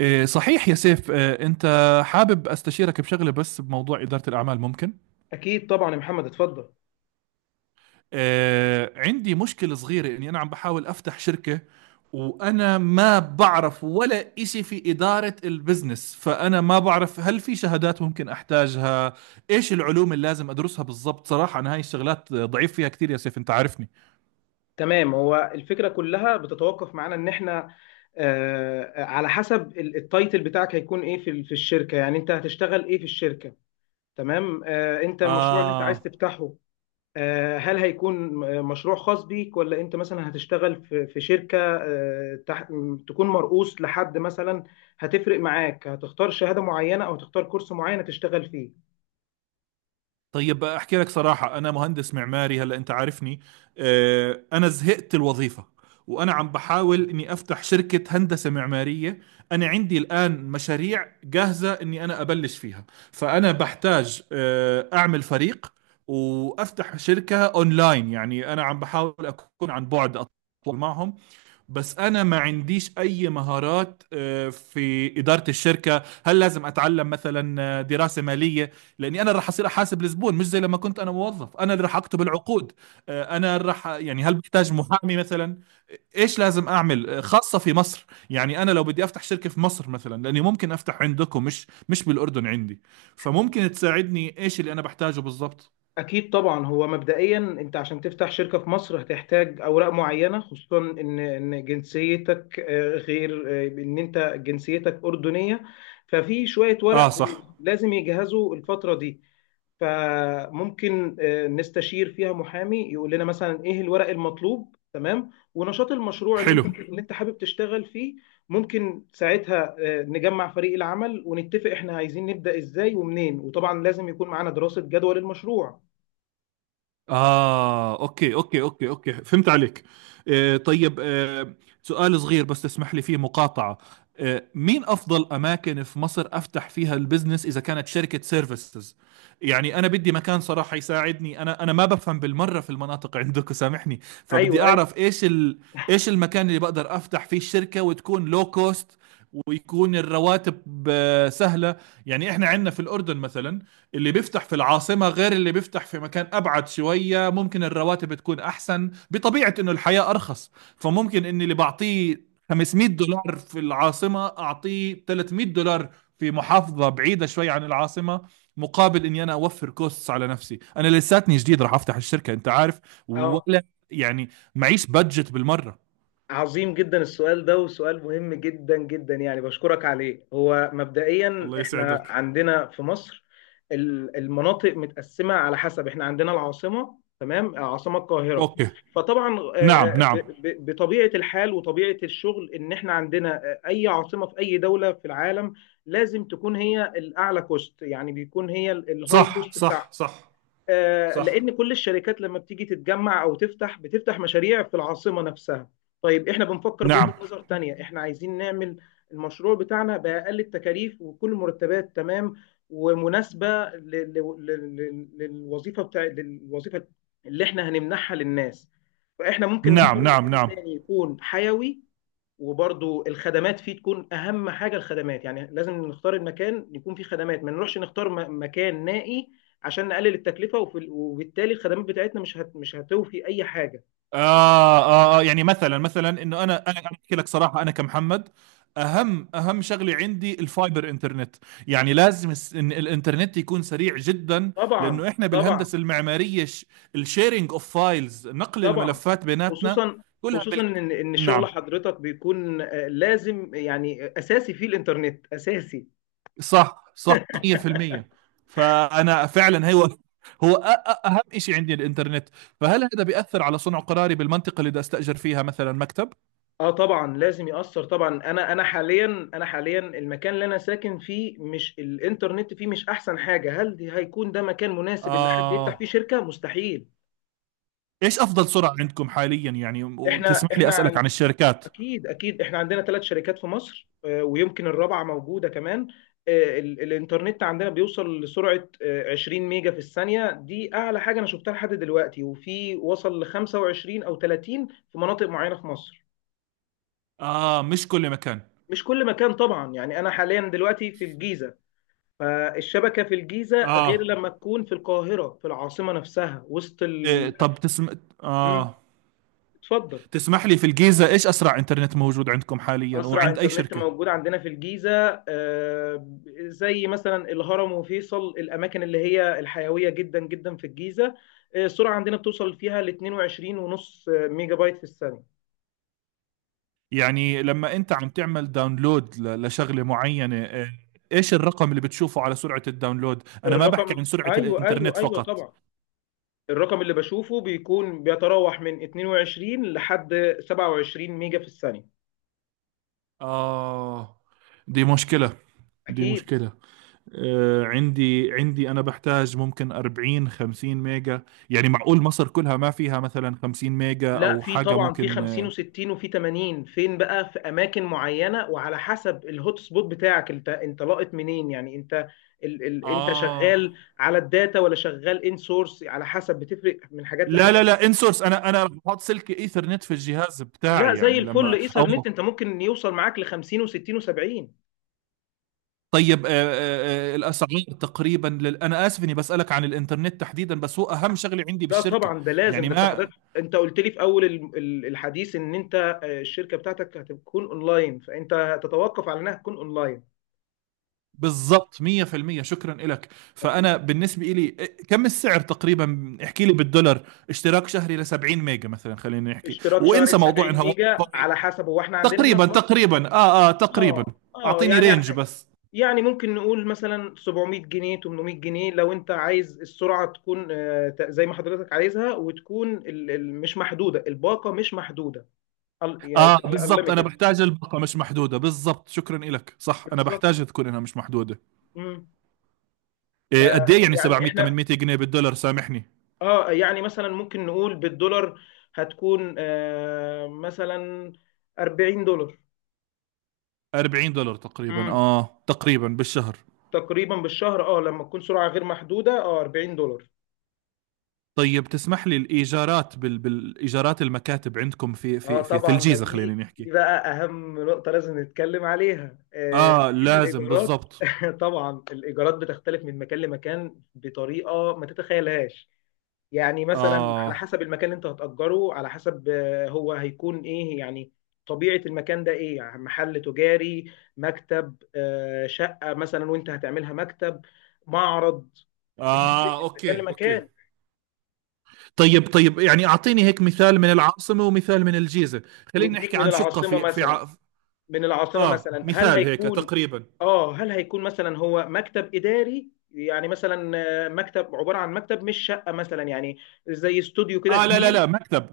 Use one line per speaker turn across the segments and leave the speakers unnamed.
إيه صحيح يا سيف، إيه أنت حابب أستشيرك بشغلة بس بموضوع إدارة الأعمال، ممكن؟
أكيد طبعا يا محمد، اتفضل.
إيه عندي مشكلة صغيرة إني أنا عم بحاول أفتح شركة، وأنا ما بعرف ولا إشي في إدارة البزنس، فأنا ما بعرف هل في شهادات ممكن أحتاجها، إيش العلوم اللي لازم أدرسها بالضبط. صراحة أنا هاي الشغلات ضعيف فيها كتير يا سيف، أنت عارفني.
تمام، هو الفكرة كلها بتتوقف معانا إن إحنا على حسب التايتل بتاعك هيكون إيه في في الشركة؟ يعني أنت هتشتغل إيه في الشركة؟ تمام. أنت المشروع اللي أنت عايز
آه
تفتحه هل هيكون مشروع خاص بيك، ولا أنت مثلا هتشتغل في شركة تكون مرؤوس لحد مثلا؟ هتفرق معاك، هتختار شهادة معينة أو تختار كورس معين تشتغل فيه.
طيب، احكي لك صراحة، انا مهندس معماري، هلا انت عارفني. انا زهقت الوظيفة، وانا عم بحاول اني افتح شركة هندسة معمارية. انا عندي الان مشاريع جاهزة اني ابلش فيها. فانا بحتاج اعمل فريق وافتح شركة اونلاين، يعني انا عم بحاول اكون عن بعد أتواصل معهم. بس انا ما عنديش اي مهارات في اداره الشركه، هل لازم اتعلم مثلا دراسه ماليه؟ لاني انا اللي راح اصير احاسب الزبون، مش زي لما كنت انا موظف، انا اللي راح اكتب العقود. انا اللي راح، يعني هل بحتاج محامي مثلا؟ ايش لازم اعمل خاصه في مصر؟ يعني انا لو بدي افتح شركه في مصر مثلا، لاني ممكن افتح عندكم مش بالاردن عندي. فممكن تساعدني ايش اللي انا بحتاجه بالضبط.
أكيد طبعا. هو مبدئيا أنت عشان تفتح شركة في مصر هتحتاج أوراق معينة، خصوصا إن جنسيتك غير، إن أنت جنسيتك أردنية. ففي شوية
اه
ورق
صح.
لازم يجهزوا الفترة دي. فممكن نستشير فيها محامي يقول لنا مثلا إيه الورق المطلوب، تمام، ونشاط المشروع
حلو.
اللي أنت حابب تشتغل فيه. ممكن ساعتها نجمع فريق العمل ونتفق إحنا عايزين نبدأ إزاي ومنين، وطبعا لازم يكون معانا دراسة جدوى للمشروع.
أوكي أوكي أوكي أوكي، فهمت عليك. آه طيب آه، سؤال صغير بس تسمح لي فيه مقاطعة. آه، مين أفضل أماكن في مصر أفتح فيها البزنس إذا كانت شركة سيرفيسز؟ يعني أنا بدي مكان صراحة يساعدني، أنا ما بفهم بالمرة في المناطق عندك، سامحني. فبدي
ايوه ايوه.
أعرف إيش المكان اللي بقدر أفتح فيه الشركة، وتكون لو كوست، ويكون الرواتب سهلة. يعني إحنا عندنا في الأردن مثلا، اللي بيفتح في العاصمة غير اللي بيفتح في مكان أبعد شوية، ممكن الرواتب تكون أحسن بطبيعة إنه الحياة أرخص، فممكن إني اللي بعطيه 500 دولار في العاصمة أعطيه 300 دولار في محافظة بعيدة شوي عن العاصمة، مقابل إني أنا أوفر كوستس على نفسي، أنا لساتني جديد راح أفتح الشركة، أنت عارف
اه.
ولا؟ يعني معيش بادجت بالمرة.
عظيم جدا السؤال ده، وسؤال مهم جدا جدا. يعني بشكرك عليه. هو مبدئيا
الله
احنا
يسعدك.
عندنا في مصر المناطق متقسمة، على حسب. احنا عندنا العاصمة، تمام، عاصمة القاهرة.
أوكي.
فطبعا
نعم
آه، ب-
نعم.
بطبيعة الحال وطبيعة الشغل ان احنا عندنا اي عاصمة في اي دولة في العالم لازم تكون هي الاعلى كوست. يعني بيكون هي الهاي
صح
كوست
صح
بتاعها.
صح صح.
لان كل الشركات لما بتيجي تتجمع او تفتح بتفتح مشاريع في العاصمه نفسها. طيب، احنا بنفكر
نعم
بوجهه نظر تانية. احنا عايزين نعمل المشروع بتاعنا باقل التكاليف، وكل المرتبات تمام ومناسبه للوظيفه للوظيفه اللي احنا هنمنحها للناس. فاحنا ممكن
نعم
نختار
نعم
مكان
نعم.
تاني يكون حيوي، وبرضو الخدمات فيه تكون اهم حاجه. الخدمات يعني لازم نختار المكان يكون فيه خدمات، ما نروحش نختار مكان نائي عشان نقلل التكلفه، وبالتالي الخدمات بتاعتنا مش هتوفي اي حاجه.
يعني مثلا انه انا انا أنا احكي لك صراحه، انا كمحمد اهم شغله عندي الفايبر انترنت، يعني لازم إن الانترنت يكون سريع جدا،
طبعا
لانه احنا
طبعا
بالهندسه المعماريه، الشيرنج اوف فايلز، نقل
طبعا.
الملفات بيناتنا
خصوصا
كلها.
خصوصا ان شغل
نعم.
حضرتك بيكون لازم، يعني اساسي فيه الانترنت، اساسي.
صح صح. 100%. فانا فعلا اهم شيء عندي الانترنت. فهل هذا بيأثر على صنع قراري بالمنطقه اللي بدي استأجر فيها مثلا مكتب؟
اه طبعا لازم يأثر طبعا. انا حاليا، حاليا المكان اللي انا ساكن فيه مش الانترنت فيه مش احسن حاجه. هل دي هيكون ده مكان مناسب ان حد يفتح فيه
آه،
شركه؟ مستحيل.
ايش افضل سرعه عندكم حاليا يعني؟
احنا
وتسمح لي
احنا
اسالك
عن
عن الشركات.
اكيد اكيد، احنا عندنا ثلاث شركات في مصر، ويمكن الرابعه موجوده كمان. الانترنت عندنا بيوصل لسرعه 20 ميجا في الثانيه، دي اعلى حاجه انا شفتها لحد دلوقتي. وفي وصل ل 25 او 30 في مناطق معينه في مصر.
اه، مش كل مكان.
مش كل مكان طبعا. يعني انا حاليا دلوقتي في الجيزه، فالشبكة في الجيزة غير
اه.
لما تكون في القاهرة في العاصمة نفسها، وسط
إيه
ال...
طب تسم...
مم،
اه،
اتفضل.
تسمح لي، في الجيزه ايش اسرع انترنت موجود عندكم حاليا
أسرع
وعند اي
إنترنت
شركه؟
موجود عندنا في الجيزة، زي مثلا الهرم وفيصل، الأماكن اللي هي الحيوية جدا جدا في الجيزة، السرعة عندنا بتوصل فيها ل 22 ونص ميجا بايت في الثانية.
يعني لما انت عم تعمل داونلود لشغله معينه، إيه، ايش الرقم اللي بتشوفه على سرعه الداونلود؟ انا ما بحكي
الرقم،
عن سرعه
أيوه
الانترنت
أيوه أيوه،
فقط.
طبعا. الرقم اللي بشوفه بيكون بيتراوح من 22 لحد 27 ميجا في الثانية.
اه، دي مشكله دي
أكيد.
مشكله آه، عندي أنا بحتاج ممكن 40 50 ميجا، يعني معقول مصر كلها ما فيها مثلا 50 ميجا
لا،
أو
في
حاجة
طبعا، في
ممكن؟
50 و60 وفي 80، فين بقى؟ في اماكن معينه، وعلى حسب الهوت سبوت بتاعك. انت لاقط منين؟ يعني انت ال ال انت
اه
شغال على الداتا ولا شغال ان سورس؟ على حسب، بتفرق من حاجات
لا لا
لحاجات.
لا، انسورس، أنا رح بحط سلك إيثرنت في الجهاز
لا،
بتاعي،
زي
يعني
الفل
لما
ايثر
أو.
نت انت ممكن يوصل معاك ل 50 و60 و70.
طيب الأسعار تقريبا أنا آسف إني بسألك عن الإنترنت تحديدا، بس هو أهم شغلة عندي
لا
بالشركة،
طبعا ده لازم.
يعني
ده انت،
ما.
حضرتك انت قلت لي في اول الحديث ان انت الشركه بتاعتك هتكون اونلاين، فانت تتوقف على انها تكون اونلاين.
بالضبط، 100%، شكرا لك. فانا بالنسبه لي، كم السعر تقريبا؟ احكي لي بالدولار، اشتراك شهري ل 70 ميجا مثلا، خلينا نحكي،
اشتراك شهري
وانسى
ب
موضوع
70
انها واي
ميجا، على
فاي.
حسب. هو احنا عندنا هنا
تقريبا
في مصر
تقريبا اه اه تقريبا.
اه
اعطيني
يعني،
رينج بس.
ممكن نقول مثلا 700 جنيه، 800 جنيه، لو انت عايز السرعه تكون زي ما حضرتك عايزها، وتكون مش محدوده. الباقه مش محدوده، يعني
اه
تبقى
بالضبط، انا
انليميتد.
بحتاج الباقه مش محدوده، بالضبط شكرا لك، صح، انا
بالظبط.
بحتاج تكون انها مش محدوده.
امم
إيه قد ايه يعني
فيعني
700
احنا،
800 جنيه بالدولار، سامحني؟
اه يعني مثلا ممكن نقول بالدولار، هتكون آه مثلا 40 دولار.
40 دولار تقريبا،
امم
اه تقريبا بالشهر.
تقريبا بالشهر، اه لما تكون سرعه غير محدوده، اه، 40 دولار.
طيب تسمح لي الايجارات بالايجارات المكاتب عندكم في
اه
في في, في
طبعا ده،
الجيزه، خلينا
دي
نحكي.
دي بقى اهم نقطه لازم نتكلم عليها، آه،
اه
لان
لازم
الايجارات
بالضبط.
طبعا الايجارات بتختلف من مكان لمكان بطريقه ما تتخيلهاش. يعني مثلا على
اه
حسب المكان اللي انت هتأجره، على حسب هو هيكون ايه يعني، طبيعه المكان ده ايه يعني، محل تجاري، مكتب، آه شقه مثلا وانت هتعملها مكتب، معرض. بتفرق
اه،
من مكان
اوكي اوكي.
لمكان.
طيب طيب، يعني اعطيني هيك مثال من العاصمه ومثال من الجيزه. خلينا نحكي
نديك من
عن شقه
العاصمه مثلا. من العاصمة
اه،
مثلا هل
مثال هيك
هيكون،
تقريبا.
اه هل هيكون مثلا هو مكتب إداري يعني مثلا، مكتب عبارة عن مكتب مش شقة مثلا، يعني زي استوديو كده
اه لا لا لا،
كبير.
مكتب.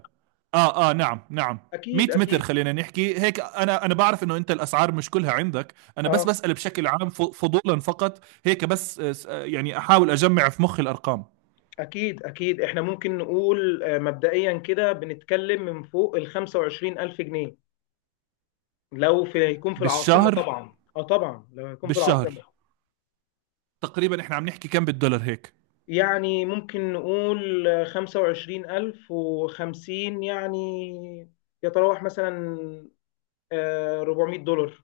اه اه نعم نعم. 100
أكيد
متر
أكيد.
خلينا نحكي هيك. انا بعرف انه انت الاسعار مش كلها عندك، انا بس
اه
بسأل بشكل عام، فضولا فقط هيك بس آه، يعني احاول اجمع في مخي الارقام.
أكيد أكيد. إحنا ممكن نقول مبدئيا كده بنتكلم من فوق ال 25 ألف جنيه، لو في هيكون في العاصمة
بالشهر
طبعا. اه طبعا لو هيكون في العاصمة
بالشهر تقريبا، احنا عم نحكي كم بالدولار هيك؟
يعني ممكن نقول 25 ألف وخمسين يعني، يتراوح مثلا آه 400 دولار.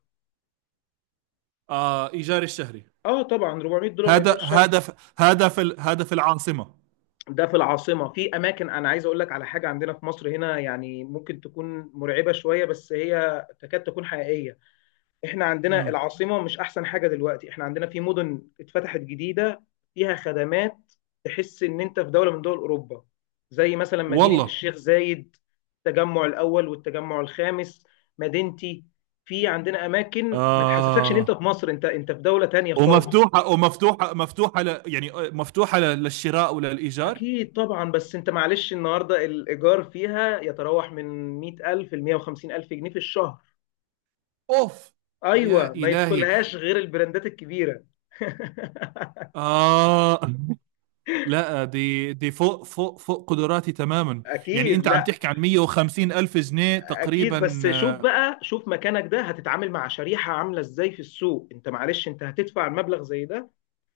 اه، ايجار الشهري.
اه طبعا 400 دولار ايجار
هذا
شهر.
هذا في- هذا في العاصمة.
ده في العاصمه. في اماكن انا عايز اقول لك على حاجه عندنا في مصر هنا، يعني ممكن تكون مرعبه شويه بس هي تكاد تكون حقيقيه. احنا عندنا
امم.
العاصمه مش احسن حاجه دلوقتي. احنا عندنا في مدن اتفتحت جديده فيها خدمات، تحس ان انت في دوله من دول اوروبا، زي مثلا مدينه
والله.
الشيخ زايد، التجمع الاول والتجمع الخامس، مدينتي. في عندنا اماكن ما تحسسكش ان انت
آه.
في مصر، انت في دوله تانية خالص.
ومفتوحة ومفتوحة مفتوحة ل، يعني مفتوحة للشراء وللإيجار.
أكيد طبعا. بس أنت معلش، النهاردة الإيجار فيها يتراوح من 100,000 ل 150,000 جنيه في الشهر.
اوف.
أيوة،
يا
ما
الهي.
يدخلهاش غير البراندات الكبيرة.
اه لا، دي فوق فوق فوق قدراتي تماما. يعني
اكيد.
انت عم
لا،
تحكي عن 150 الف جنيه
اكيد.
تقريبا.
بس شوف بقى، شوف مكانك ده هتتعامل مع شريحه عامله ازاي في السوق. انت معلش انت هتدفع المبلغ زي ده،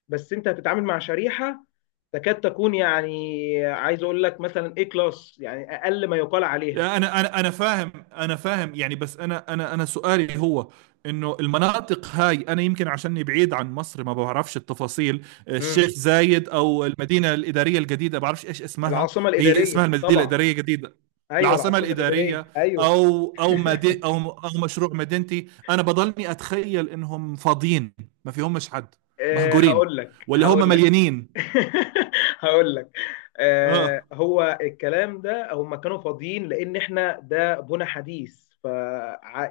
بس انت هتتعامل مع شريحه تكاد تكون، يعني، عايز اقول لك مثلا ايه، كلاس. يعني اقل ما يقال عليها.
يعني انا فاهم، انا فاهم يعني، بس انا سؤالي هو، انه المناطق هاي انا يمكن عشاني بعيد عن مصر ما بعرفش التفاصيل. الشيخ
امم
زايد او المدينه الاداريه الجديده، بعرفش ايش اسمها،
العاصمه
هي اسمها
الاداريه
المدينه
طبعا.
الاداريه الجديده،
ايوه
العاصمه
العاصمه الاداريه
الاداريه.
ايوه.
او مشروع مدينتي، انا بضلني اتخيل انهم فاضيين، ما فيهمش حد،
أه هقول
مهجورين
لك
ولا هم
هقول لك.
مليانين؟
هقول لك. أه،
اه
هو الكلام ده، هم كانوا فاضيين لان احنا ده بنا حديث. ف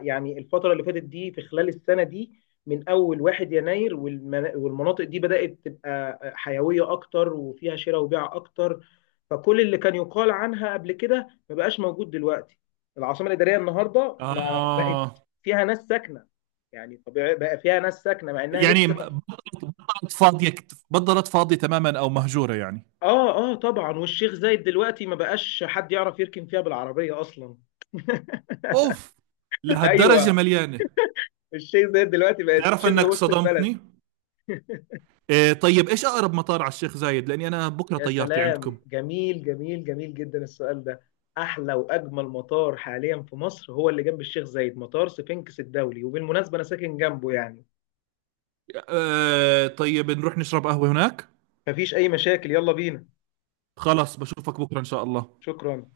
يعني الفتره اللي فاتت دي، في خلال السنه دي من اول 1 يناير، والمناطق دي بدات تبقى حيويه اكتر وفيها شراء وبيع اكتر. فكل اللي كان يقال عنها قبل كده ما بقاش موجود دلوقتي. العاصمه الاداريه النهارده ما بقت
اه
فيها ناس ساكنه. يعني طبيعي بقى فيها ناس ساكنه مع انها لسه.
يعني فاضيه، بطلت فاضيه تماما او مهجوره يعني.
اه اه طبعا. والشيخ زايد دلوقتي ما بقاش حد يعرف يركن فيها بالعربية اصلا.
اوف، لهالدرجه
ايوه.
مليانه؟
الشيخ زايد دلوقتي بقت
تعرف
شبه
انك
وسط البلد.
صدمتني. إيه طيب، ايش اقرب مطار على الشيخ زايد، لاني انا بكره
يا
طيارتي
سلام،
عندكم.
جميل جميل جميل جدا السؤال ده. احلى واجمل مطار حاليا في مصر هو اللي جنب الشيخ زايد، مطار سفنكس الدولي، وبالمناسبة انا ساكن جنبه يعني.
إيه طيب نروح نشرب قهوه هناك.
مفيش اي مشاكل، يلا بينا.
خلاص بشوفك بكره ان شاء الله.
شكرا.